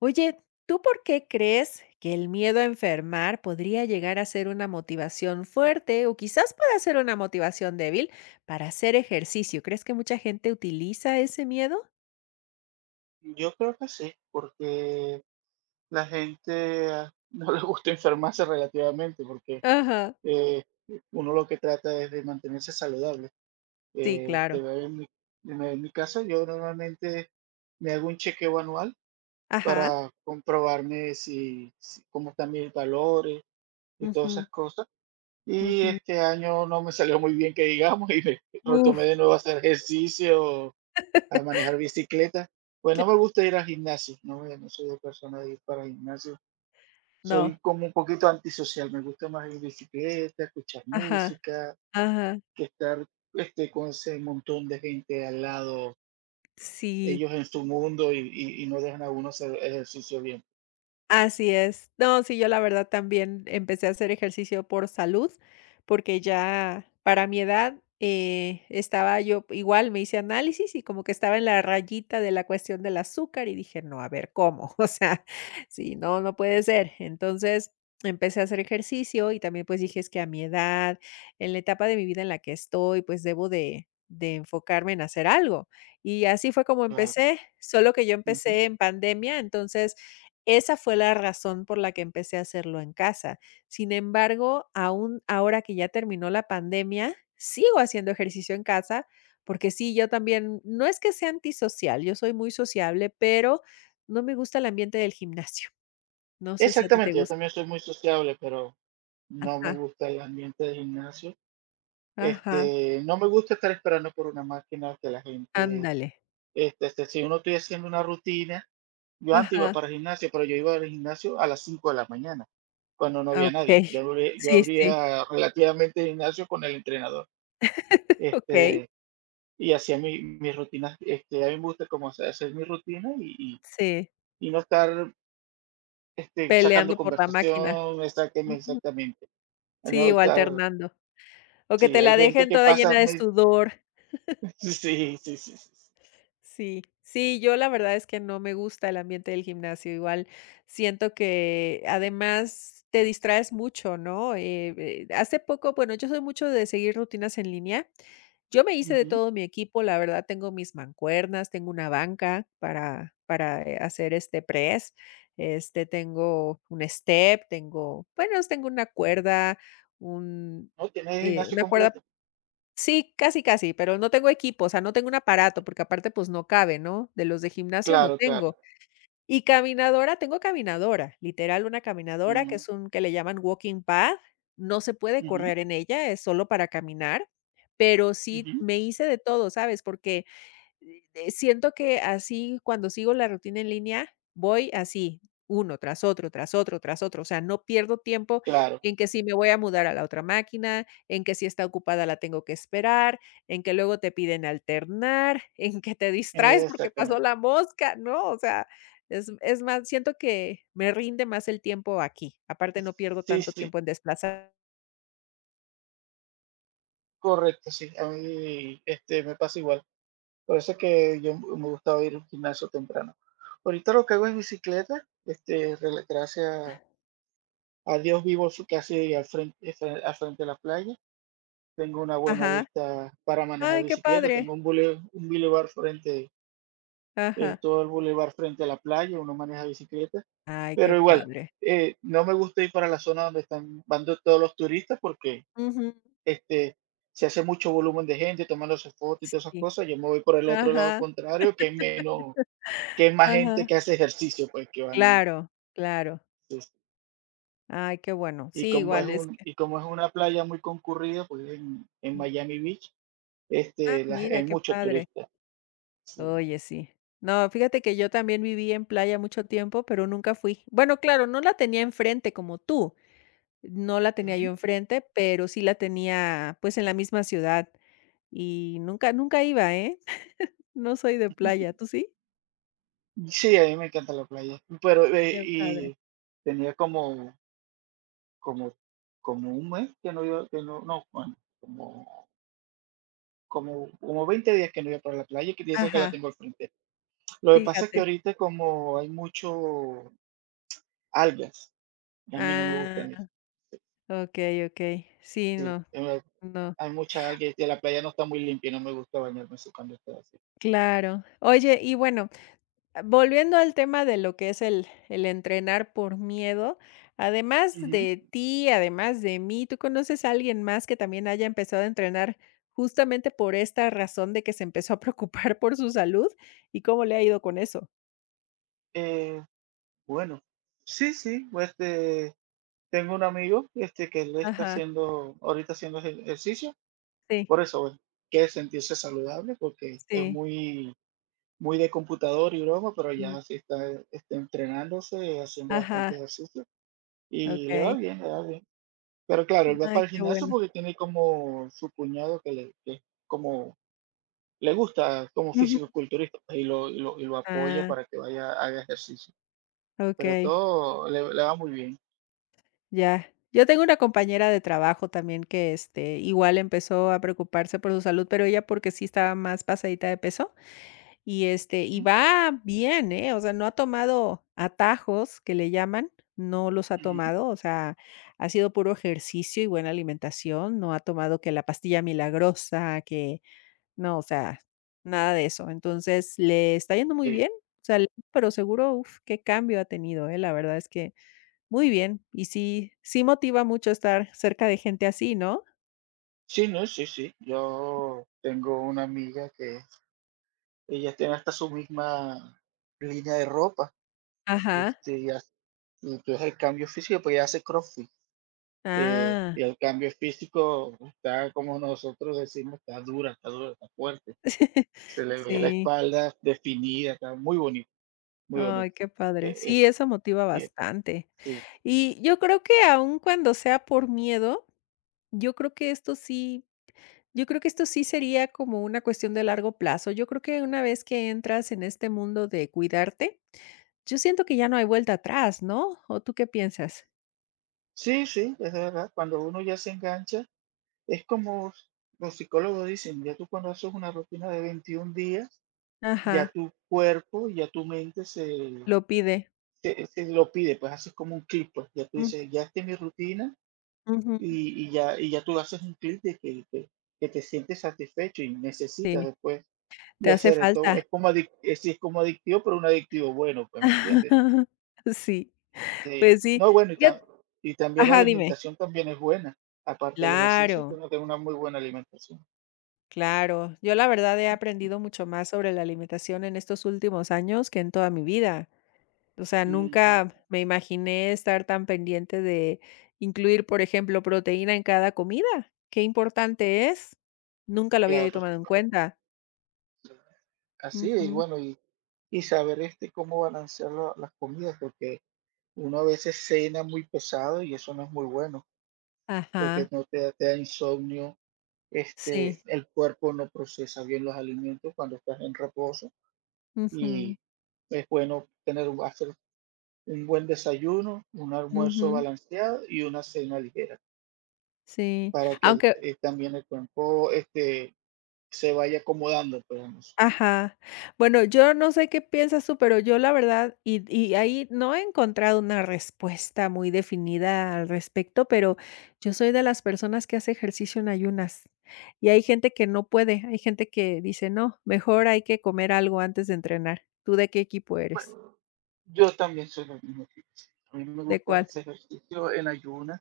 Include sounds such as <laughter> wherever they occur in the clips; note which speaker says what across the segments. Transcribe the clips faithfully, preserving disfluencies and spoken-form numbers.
Speaker 1: Oye, ¿tú por qué crees que el miedo a enfermar podría llegar a ser una motivación fuerte o quizás pueda ser una motivación débil para hacer ejercicio? ¿Crees que mucha gente utiliza ese miedo?
Speaker 2: Yo creo que sí, porque la gente ah, <laughs> no le gusta enfermarse relativamente, porque
Speaker 1: Ajá,
Speaker 2: eh, uno lo que trata es de mantenerse saludable.
Speaker 1: sí,
Speaker 2: Eh,
Speaker 1: claro.
Speaker 2: te veo en mi, me- en mi caso, yo normalmente me hago un chequeo anual
Speaker 1: Ajá.
Speaker 2: para comprobarme si, si- cómo están mis valores y todas
Speaker 1: Ujú,
Speaker 2: esas cosas. Y
Speaker 1: ujú.
Speaker 2: este año no me salió muy bien, que digamos, <laughs> y me retomé
Speaker 1: Uf,
Speaker 2: de nuevo a hacer ejercicio, a manejar bicicleta. Pues no me gusta ir al gimnasio, no, me- no soy de persona de ir para el gimnasio.
Speaker 1: no.
Speaker 2: Soy como un poquito antisocial, me gusta más ir en bicicleta, escuchar
Speaker 1: Ajá,
Speaker 2: música,
Speaker 1: ajá.
Speaker 2: que estar este, con ese montón de gente al lado,
Speaker 1: Sí.
Speaker 2: ellos en su mundo y, y- y no dejan a uno hacer ejercicio bien.
Speaker 1: Así es. No, sí, yo la verdad también empecé a hacer ejercicio por salud, porque ya para mi edad, eh, estaba yo igual me hice análisis y como que estaba en la rayita de la cuestión del azúcar y dije: "No, a ver, ¿cómo?". <laughs> O sea, sí, no, no puede ser. Entonces, empecé a hacer ejercicio y también, pues, dije: "Es que a mi edad, en la etapa de mi vida en la que estoy, pues, debo de de enfocarme en hacer algo". Y así fue como
Speaker 2: Claro.
Speaker 1: empecé, solo que yo
Speaker 2: Ujú.
Speaker 1: empecé en pandemia, entonces esa fue la razón por la que empecé a hacerlo en casa. Sin embargo, aún ahora que ya terminó la pandemia, sigo haciendo ejercicio en casa, porque sí, yo también, no es que sea antisocial, yo soy muy sociable, pero no me gusta el ambiente del gimnasio. No sé si a ti te
Speaker 2: Exactamente, yo
Speaker 1: gusta.
Speaker 2: también soy muy sociable, pero no
Speaker 1: Ajá,
Speaker 2: me gusta el ambiente de gimnasio.
Speaker 1: ajá,
Speaker 2: Este, no me gusta estar esperando por una máquina que la gente,
Speaker 1: ándale.
Speaker 2: este, este, si uno estoy haciendo una rutina. Yo antes iba
Speaker 1: Ajá,
Speaker 2: para el gimnasio, pero yo iba al gimnasio a las cinco de la mañana, cuando no
Speaker 1: ah,
Speaker 2: había nadie.
Speaker 1: okey.
Speaker 2: Yo, abrí- yo
Speaker 1: Sí, sí,
Speaker 2: abría relativamente el gimnasio con el entrenador,
Speaker 1: okey.
Speaker 2: este, y hacía mi- mis rutinas. Este, a mí me gusta como hacer hacer mi rutina y, y,
Speaker 1: Sí,
Speaker 2: y no estar este,
Speaker 1: peleando
Speaker 2: sacando
Speaker 1: por la máquina.
Speaker 2: conversación, exactamente,
Speaker 1: Ujú.
Speaker 2: exactamente.
Speaker 1: Sí,
Speaker 2: No
Speaker 1: o
Speaker 2: estar,
Speaker 1: alternando. O que
Speaker 2: sí,
Speaker 1: te
Speaker 2: hay
Speaker 1: la
Speaker 2: gente
Speaker 1: dejen
Speaker 2: que
Speaker 1: toda
Speaker 2: pasa,
Speaker 1: llena de
Speaker 2: me-
Speaker 1: sudor.
Speaker 2: <laughs> sí, sí, sí, sí, sí.
Speaker 1: Sí, sí, yo la verdad es que no me gusta el ambiente del gimnasio. Igual siento que además te distraes mucho, ¿no? Eh, eh, hace poco, bueno, yo soy mucho de seguir rutinas en línea. Yo me hice de
Speaker 2: Ujú.
Speaker 1: todo mi equipo, la verdad, tengo mis mancuernas, tengo una banca para, para eh, hacer este press, este, tengo un step, tengo, bueno, tengo una cuerda, un,
Speaker 2: No, tienes el
Speaker 1: eh,
Speaker 2: gimnasio
Speaker 1: una cuerda.
Speaker 2: completo.
Speaker 1: Sí, casi, casi, pero no tengo equipo, o sea, no tengo un aparato, porque aparte, pues, no cabe, ¿no? De los de gimnasio no
Speaker 2: Claro, claro.
Speaker 1: tengo. Y caminadora, tengo caminadora, literal, una caminadora que
Speaker 2: Mm,
Speaker 1: es un que le llaman walking pad, no se puede
Speaker 2: ujú,
Speaker 1: correr en ella, es solo para caminar, pero sí
Speaker 2: ujú,
Speaker 1: me hice de todo, ¿sabes? Porque eh, eh, siento que así, cuando sigo la rutina en línea, voy así, uno tras otro, tras otro, tras otro. O sea, no pierdo tiempo
Speaker 2: claro,
Speaker 1: en que si me voy a mudar a la otra máquina, en que si está ocupada la tengo que esperar, en que luego te piden alternar, <laughs> en que te distraes porque pasó
Speaker 2: exactamente.
Speaker 1: la mosca, ¿no? O sea, es, es más, siento que me rinde más el tiempo aquí. Aparte, no pierdo
Speaker 2: Sí,
Speaker 1: tanto
Speaker 2: sí.
Speaker 1: tiempo en desplazar.
Speaker 2: Correcto, sí, a mí, este, me pasa igual. Por eso es que yo m- me gustaba ir al gimnasio temprano. Ahorita lo que hago es bicicleta, este, rela- gracias a Dios vivo su- casi al frente, fre- al frente de la playa. Tengo una buena
Speaker 1: Ajá.
Speaker 2: vista para manejar
Speaker 1: Ay, qué
Speaker 2: bicicleta.
Speaker 1: padre.
Speaker 2: Tengo un bule, un bulevar frente, el,
Speaker 1: Ajá.
Speaker 2: todo el bulevar frente a la playa, uno maneja bicicleta.
Speaker 1: Ay, qué
Speaker 2: Pero igual,
Speaker 1: padre.
Speaker 2: eh, no me gusta ir para la zona donde están, van do- todos los turistas porque
Speaker 1: Ujú.
Speaker 2: este, si hace mucho volumen de gente tomando sus fotos y todas esas
Speaker 1: Sí.
Speaker 2: cosas, yo me voy por el otro lado
Speaker 1: Ajá.
Speaker 2: contrario, que es menos, que es más gente
Speaker 1: Ajá.
Speaker 2: que hace ejercicio, pues que van.
Speaker 1: Claro, claro.
Speaker 2: Pues,
Speaker 1: Ay, qué bueno.
Speaker 2: y
Speaker 1: Sí,
Speaker 2: como es
Speaker 1: igual es
Speaker 2: un,
Speaker 1: que
Speaker 2: y como es una playa muy concurrida, pues en, en
Speaker 1: mm,
Speaker 2: Miami Beach,
Speaker 1: ah,
Speaker 2: este, la-
Speaker 1: mira,
Speaker 2: hay
Speaker 1: qué
Speaker 2: muchos
Speaker 1: padre.
Speaker 2: turistas. Sí.
Speaker 1: Oye, sí. No, fíjate que yo también viví en playa mucho tiempo, pero nunca fui. Bueno, claro, no la tenía enfrente como tú. No la tenía
Speaker 2: Ujú.
Speaker 1: yo enfrente, pero sí la tenía, pues, en la misma ciudad y nunca nunca iba, ¿eh? <laughs> No soy de playa, ¿tú sí?
Speaker 2: Sí, a mí me encanta la playa. Pero, eh,
Speaker 1: Qué padre.
Speaker 2: y tenía como, como, como un mes que no iba, que no, no, bueno, como, como, como veinte días que no iba para la playa, que piensa que la
Speaker 1: Ajá,
Speaker 2: tengo al frente. Lo que pasa es que
Speaker 1: fíjate.
Speaker 2: ahorita como hay mucho algas, y a mí no me gustan eso.
Speaker 1: Ah, okey, okey. Sí,
Speaker 2: Sí,
Speaker 1: no,
Speaker 2: eh,
Speaker 1: no.
Speaker 2: hay mucha alga y la playa no está muy limpia y no me gusta bañarme así cuando está así.
Speaker 1: Claro. Oye, y bueno. Volviendo al tema de lo que es el el entrenar por miedo, además
Speaker 2: Ujú.
Speaker 1: de ti, además de mí, ¿tú conoces a alguien más que también haya empezado a entrenar justamente por esta razón de que se empezó a <laughs> preocupar por su salud? ¿Y cómo le ha ido con eso?
Speaker 2: Eh, bueno, sí, sí, pues, este, tengo un amigo, este, que le está
Speaker 1: Ajá,
Speaker 2: haciendo, ahorita haciendo ejer- ejercicio,
Speaker 1: sí,
Speaker 2: por eso, bueno, quiere sentirse saludable porque es
Speaker 1: sí,
Speaker 2: muy, muy de computador y broma, pero
Speaker 1: mm,
Speaker 2: ya sí está, está entrenándose, haciendo
Speaker 1: ajá,
Speaker 2: bastante ejercicio y le va
Speaker 1: okey.
Speaker 2: bien, le va bien. Pero claro, él va
Speaker 1: Ay,
Speaker 2: para el
Speaker 1: qué
Speaker 2: gimnasio
Speaker 1: bueno.
Speaker 2: porque tiene como su cuñado que le, que es como le gusta como
Speaker 1: Ujú.
Speaker 2: fisicoculturista pues, y lo, y lo, y lo apoya
Speaker 1: Ah,
Speaker 2: para que vaya, haga ejercicio. Pero
Speaker 1: okey.
Speaker 2: todo le, le va muy bien.
Speaker 1: Ya. Yo tengo una compañera de trabajo también que, este, igual empezó a preocuparse por su salud, pero ella porque sí estaba más pasadita de peso y, este, y
Speaker 2: Ujú,
Speaker 1: va bien, ¿eh? O sea, no ha tomado atajos que le llaman, no los ha
Speaker 2: ujú.
Speaker 1: tomado, o sea, ha sido puro ejercicio y buena alimentación, no ha tomado que la pastilla milagrosa, que no, o sea, nada de eso. Entonces, le está yendo muy
Speaker 2: Sí.
Speaker 1: bien, o sea, pero seguro, uf, qué cambio ha tenido, ¿eh? La verdad es que muy bien, y sí sí motiva mucho estar cerca de gente así, ¿no?
Speaker 2: Sí, no, sí, sí. Yo tengo una amiga que ella tiene hasta su misma línea de ropa.
Speaker 1: Ajá.
Speaker 2: Este, y, hace- y tú haces el cambio físico, pues ella hace CrossFit. eh,
Speaker 1: Ah.
Speaker 2: y el cambio físico está, como nosotros decimos, está dura, está dura, está fuerte, se
Speaker 1: <laughs>
Speaker 2: le veía la
Speaker 1: Sí.
Speaker 2: espalda definida, está muy bonito, muy
Speaker 1: Ay,
Speaker 2: bonito.
Speaker 1: qué padre.
Speaker 2: Eh,
Speaker 1: Sí, eso motiva
Speaker 2: eh, eh,
Speaker 1: bastante.
Speaker 2: sí,
Speaker 1: Y yo creo que aun cuando sea por miedo, yo creo que esto sí yo creo que esto sí sería como una cuestión de largo plazo. Yo creo que una vez que entras en este mundo de cuidarte, yo siento que ya no hay vuelta atrás, ¿no? ¿O tú qué piensas?
Speaker 2: sí, sí, es verdad, cuando uno ya se engancha, es como los psicólogos dicen, ya tú cuando haces una rutina de veintiún días, ya
Speaker 1: Ajá,
Speaker 2: tu cuerpo, ya tu mente se,
Speaker 1: lo pide.
Speaker 2: se, se lo pide, pues haces como un clip, pues ya tú
Speaker 1: Mm,
Speaker 2: dices, ya esta es mi rutina
Speaker 1: ujú.
Speaker 2: y, y ya, y ya tú haces un clip de que, que, que te sientes satisfecho y necesitas
Speaker 1: Sí,
Speaker 2: después
Speaker 1: te
Speaker 2: de
Speaker 1: hace
Speaker 2: hacer esto.
Speaker 1: falta.
Speaker 2: Es como, adic- es, sí, es como adictivo, pero un adictivo bueno, pues, ¿me entiendes?
Speaker 1: <laughs> Sí,
Speaker 2: Sí,
Speaker 1: pues sí.
Speaker 2: no, bueno, y,
Speaker 1: Fíjate.
Speaker 2: tam- y también la
Speaker 1: Ajá, dime.
Speaker 2: alimentación también es buena, aparte del ejercicio, que
Speaker 1: Claro,
Speaker 2: uno tenga una muy buena alimentación.
Speaker 1: claro. Yo la verdad he aprendido mucho más sobre la alimentación en estos últimos años que en toda mi vida. O sea,
Speaker 2: Ujú.
Speaker 1: nunca me imaginé estar tan pendiente de incluir, por ejemplo, proteína en cada comida. Qué importante es. Nunca lo había yo
Speaker 2: Claro, sí.
Speaker 1: tomado en cuenta.
Speaker 2: Así es, y
Speaker 1: Ujú.
Speaker 2: bueno, y, y saber este cómo balancear la- las comidas, porque uno a veces cena muy pesado y eso no es muy bueno, porque
Speaker 1: Ajá,
Speaker 2: no te, da- te da insomnio, este,
Speaker 1: sí.
Speaker 2: el cuerpo no procesa bien los alimentos cuando estás en reposo
Speaker 1: Ujú,
Speaker 2: y es bueno tener un- hacer un buen desayuno, un almuerzo
Speaker 1: ujú,
Speaker 2: balanceado y una cena ligera.
Speaker 1: sí.
Speaker 2: Para que el
Speaker 1: Aunque.
Speaker 2: eh, también el cuerpo, este, se vaya acomodando, pues, a eso.
Speaker 1: Ajá. Bueno, yo no sé qué piensas tú, pero yo la verdad, y, y ahí no he encontrado una respuesta muy definida al respecto, pero yo soy de las personas que hace ejercicio en ayunas. Y hay gente que no puede, hay gente que dice, no, mejor hay que comer algo antes de entrenar. ¿Tú de qué equipo eres?
Speaker 2: Bueno, yo también soy del mismo tipo. A mí me
Speaker 1: ¿De
Speaker 2: gusta
Speaker 1: cuál?
Speaker 2: hacer ejercicio en ayunas,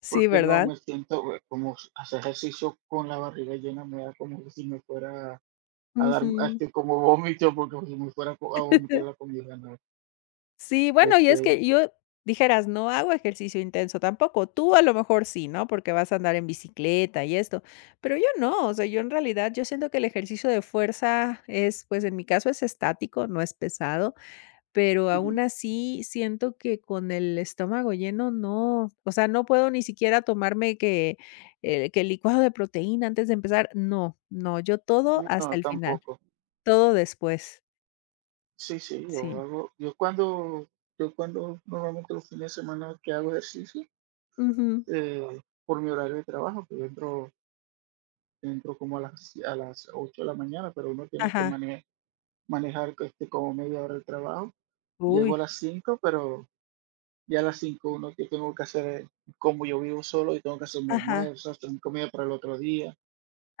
Speaker 1: Sí,
Speaker 2: porque no
Speaker 1: ¿verdad?
Speaker 2: me siento, eh, como s- hacer ejercicio con la barriga llena me da como que si me fuera a dar,
Speaker 1: Ujú.
Speaker 2: este, como vómito, porque si me fuera co- a vomitar
Speaker 1: <laughs>
Speaker 2: la comida, no.
Speaker 1: Sí, bueno, y es
Speaker 2: Este,
Speaker 1: que yo dijeras, no hago ejercicio intenso tampoco. Tú a lo mejor sí, ¿no? Porque vas a andar en bicicleta y esto, pero yo no, o sea, yo en realidad, yo siento que el ejercicio de fuerza es, pues en mi caso es estático, no es pesado, pero
Speaker 2: mm,
Speaker 1: aún así siento que con el estómago lleno no, o sea, no puedo ni siquiera tomarme que, eh, que el licuado de proteína antes de empezar, no, no, yo todo hasta
Speaker 2: no,
Speaker 1: el final,
Speaker 2: tampoco.
Speaker 1: todo después,
Speaker 2: Sí, sí, yo
Speaker 1: sí.
Speaker 2: hago, yo cuando, yo cuando normalmente los fines de semana que hago ejercicio,
Speaker 1: Ujú,
Speaker 2: eh, por mi horario de trabajo, que yo entro entro como a las, a las ocho de la mañana, pero uno tiene que
Speaker 1: ajá,
Speaker 2: mane- manejar, este, como media hora el trabajo. Llego
Speaker 1: uy,
Speaker 2: a las cinco, pero ya a las cinco uno que tengo que hacer, es- como yo vivo solo y tengo que hacer mi
Speaker 1: ajá.
Speaker 2: almuerzo, hacer mi comida para el otro día.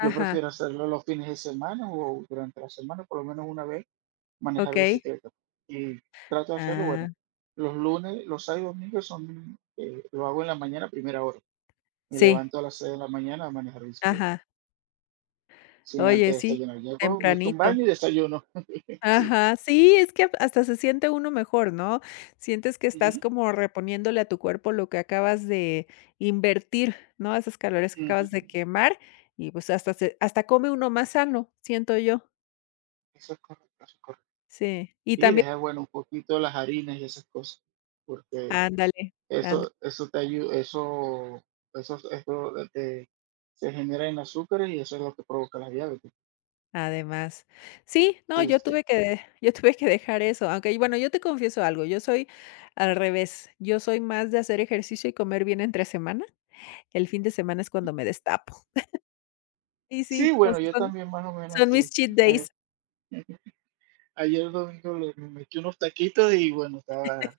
Speaker 2: Yo prefiero hacerlo los fines de semana o durante la semana, por lo menos una vez, manejar
Speaker 1: okey.
Speaker 2: bicicleta. Y trato de hacerlo,
Speaker 1: Ah,
Speaker 2: bueno, los lunes, los sábados y domingos son, eh, lo hago en la mañana, a primera hora. Me
Speaker 1: sí,
Speaker 2: levanto a las seis de la mañana a manejar bicicleta.
Speaker 1: ajá.
Speaker 2: Sí, antes
Speaker 1: Oye,
Speaker 2: de
Speaker 1: sí,
Speaker 2: desayunar. Llego, me echo un
Speaker 1: tempranito.
Speaker 2: baño y desayuno. <laughs> Sí.
Speaker 1: Ajá, sí, es que hasta se siente uno mejor, ¿no? Sientes que estás
Speaker 2: Ujú,
Speaker 1: como reponiéndole a tu cuerpo lo que acabas de invertir, ¿no? Esas calorías que
Speaker 2: ujú.
Speaker 1: acabas de quemar y, pues, hasta se hasta come uno más sano, siento yo.
Speaker 2: Eso es correcto, eso es correcto.
Speaker 1: Sí, y
Speaker 2: Y
Speaker 1: también
Speaker 2: deja, bueno, un poquito las harinas y esas cosas, porque
Speaker 1: ándale.
Speaker 2: eso, eso te ayuda, eso, eso, eso te, se genera en azúcar y eso es lo que provoca la diabetes.
Speaker 1: Además. Sí, no,
Speaker 2: Sí,
Speaker 1: yo
Speaker 2: sí.
Speaker 1: tuve que de- <laughs> yo tuve que dejar eso, aunque, bueno, yo te confieso algo, yo soy al revés, yo soy más de hacer ejercicio y comer bien entre semana, el fin de semana es cuando me destapo. Sí,
Speaker 2: Sí,
Speaker 1: sí, o
Speaker 2: bueno,
Speaker 1: sea,
Speaker 2: yo
Speaker 1: son
Speaker 2: también más o menos
Speaker 1: son mis
Speaker 2: sí.
Speaker 1: cheat
Speaker 2: Ay,
Speaker 1: days.
Speaker 2: <laughs> ayer domingo le- me metí unos taquitos y bueno, estaba,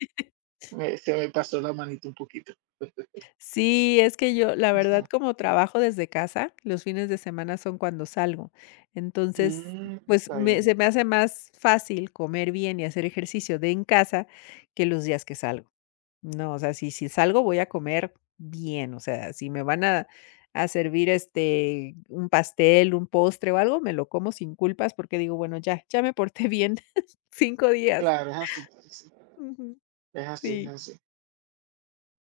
Speaker 2: me- se me pasó la manito un poquito. <laughs>
Speaker 1: Sí, es que yo, la verdad,
Speaker 2: Está
Speaker 1: como trabajo desde casa, los fines de semana son cuando salgo. Entonces,
Speaker 2: Mm,
Speaker 1: pues,
Speaker 2: está
Speaker 1: me
Speaker 2: bien.
Speaker 1: se me hace más fácil comer bien y hacer ejercicio de en casa que los días que salgo. No, o sea, si si salgo voy a comer bien, o sea, si me van a a servir, este, un pastel, un postre o algo, me lo como sin culpas porque digo: "Bueno, ya, ya me porté bien <laughs> cinco días".
Speaker 2: Claro, es así, es
Speaker 1: Ujú,
Speaker 2: es así, es
Speaker 1: sí.
Speaker 2: así.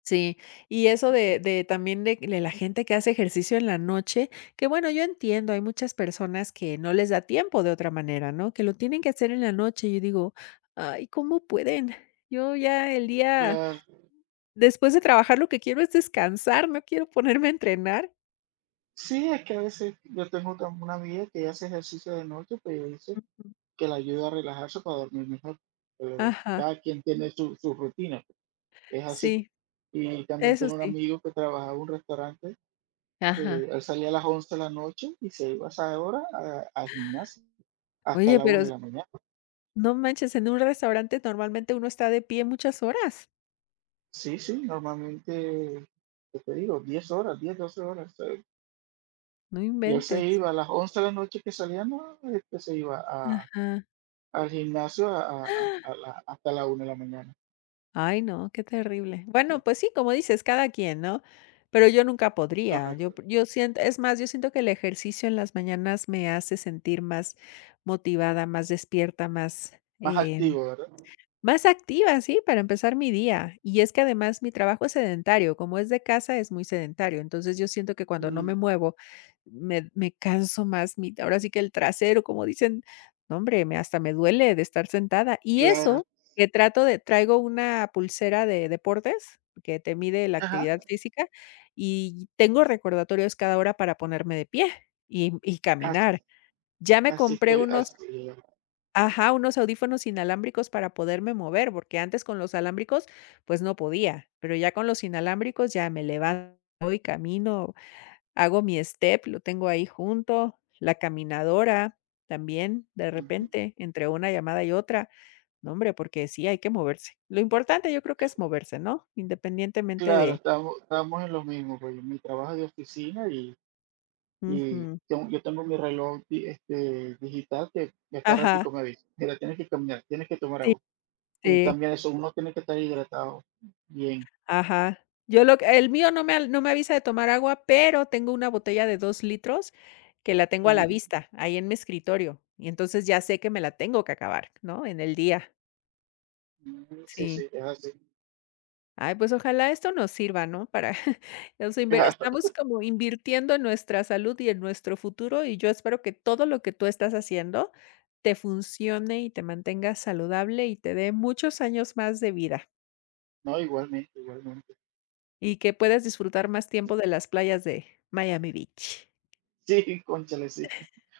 Speaker 1: Sí, y eso de de también de de la gente que hace ejercicio en la noche, que bueno, yo entiendo, hay muchas personas que no les da tiempo de otra manera, ¿no? Que lo tienen que hacer en la noche. Yo digo: "Ay, ¿cómo pueden? Yo ya el día
Speaker 2: Claro.
Speaker 1: Después de trabajar, lo que quiero es descansar, no quiero ponerme a entrenar".
Speaker 2: Sí, es que a veces yo tengo tam- una amiga que hace ejercicio de noche, pero dice
Speaker 1: Mm.
Speaker 2: que la ayuda a relajarse para dormir mejor. Pero
Speaker 1: Ajá,
Speaker 2: cada quien tiene su, su rutina, pues, es así.
Speaker 1: sí,
Speaker 2: Y también
Speaker 1: eso
Speaker 2: tengo un
Speaker 1: sí.
Speaker 2: amigo que trabajaba en un restaurante, de,
Speaker 1: Ajá.
Speaker 2: él salía a las once de la noche y se iba a esa hora a- al gimnasio hasta
Speaker 1: Oye,
Speaker 2: la
Speaker 1: pero
Speaker 2: una
Speaker 1: s
Speaker 2: de la mañana.
Speaker 1: no manches, en un restaurante normalmente uno está de pie muchas horas,
Speaker 2: Sí, sí, normalmente, ¿qué te digo? Diez horas, diez doce horas. eh,
Speaker 1: no
Speaker 2: Y él se
Speaker 1: inventes.
Speaker 2: iba a las once de la noche que salíamos, este, se iba a,
Speaker 1: Ajá.
Speaker 2: al gimnasio, a- a- a la- hasta la una de la mañana.
Speaker 1: Ay, no, qué terrible. Bueno, pues sí, como dices, cada quien, ¿no? Pero yo nunca podría. Yo p
Speaker 2: Correcto.
Speaker 1: yo siento es más, yo siento que el ejercicio en las mañanas me hace sentir más motivada, más despierta, más,
Speaker 2: Más
Speaker 1: eh
Speaker 2: activo, ¿verdad?
Speaker 1: más activa, sí, para empezar mi día. Y es que además mi trabajo es sedentario, como es de casa, es muy sedentario. Entonces yo siento que cuando no me
Speaker 2: Mm,
Speaker 1: muevo, me, me canso más, mi, ahora sí que el trasero, como dicen, no, hombre, me, hasta me duele de estar sentada. Y
Speaker 2: claro.
Speaker 1: eso, que trato de, traigo una pulsera de deportes que te mide la
Speaker 2: Ajá.
Speaker 1: actividad física y tengo recordatorios cada hora para ponerme de pie y, y
Speaker 2: Así,
Speaker 1: caminar. Ya me
Speaker 2: así
Speaker 1: compré
Speaker 2: estoy,
Speaker 1: unos,
Speaker 2: así, digamos.
Speaker 1: Ajá, unos audífonos inalámbricos para poderme mover, porque antes con los alámbricos, pues no podía, pero ya con los inalámbricos ya me levanto y camino, hago mi step, lo tengo ahí junto, la caminadora también, de
Speaker 2: Ujú.
Speaker 1: repente, entre una llamada y otra. No, hombre, porque sí hay que moverse. Lo importante yo creo que es moverse, ¿no? Independientemente
Speaker 2: Claro,
Speaker 1: de.
Speaker 2: estamos, estamos en lo mismo, porque mi trabajo es de oficina, y, y
Speaker 1: Ujú.
Speaker 2: tengo- yo tengo mi reloj di- este, digital que que cada
Speaker 1: Ajá,
Speaker 2: ratico me dice, mira, tienes que caminar, tienes que tomar
Speaker 1: sí,
Speaker 2: agua. Y
Speaker 1: sí.
Speaker 2: también eso, uno tiene que estar hidratado bien.
Speaker 1: Ajá. Yo lo que el mío no me al no me avisa de tomar agua, pero tengo una botella de dos litros que la tengo a la
Speaker 2: Ujú.
Speaker 1: vista, ahí en mi escritorio, y entonces ya sé que me la tengo que acabar, ¿no?, en el día.
Speaker 2: Mm, sí,
Speaker 1: Sí.
Speaker 2: sí, es así.
Speaker 1: Ay, pues ojalá esto nos sirva, ¿no?, para <laughs> o sea,
Speaker 2: <laughs>
Speaker 1: inver
Speaker 2: Claro,
Speaker 1: estamos como invirtiendo en nuestra salud y en nuestro futuro, y yo espero que todo lo que tú estás haciendo te funcione y te mantenga saludable y te dé muchos años más de vida,
Speaker 2: no, igualmente, igualmente.
Speaker 1: y que puedas disfrutar más tiempo de las playas de Miami Beach.
Speaker 2: Sí, cónchale, sí.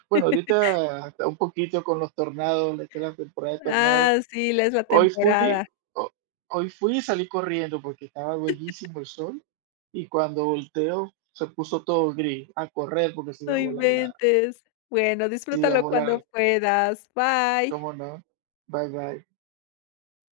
Speaker 2: Bueno, ahorita hasta un poquito con los tornados, esta es la temporada de tornados.
Speaker 1: Ah, sí, la es la
Speaker 2: Hoy fui,
Speaker 1: temporada.
Speaker 2: ho- hoy fui y salí corriendo porque estaba bellísimo el sol y cuando volteo se puso todo gris, a correr porque se iba
Speaker 1: No
Speaker 2: a volar la,
Speaker 1: inventes. Bueno,
Speaker 2: se iba
Speaker 1: disfrútalo
Speaker 2: a volar,
Speaker 1: cuando puedas. Bye.
Speaker 2: cómo no. Bye bye.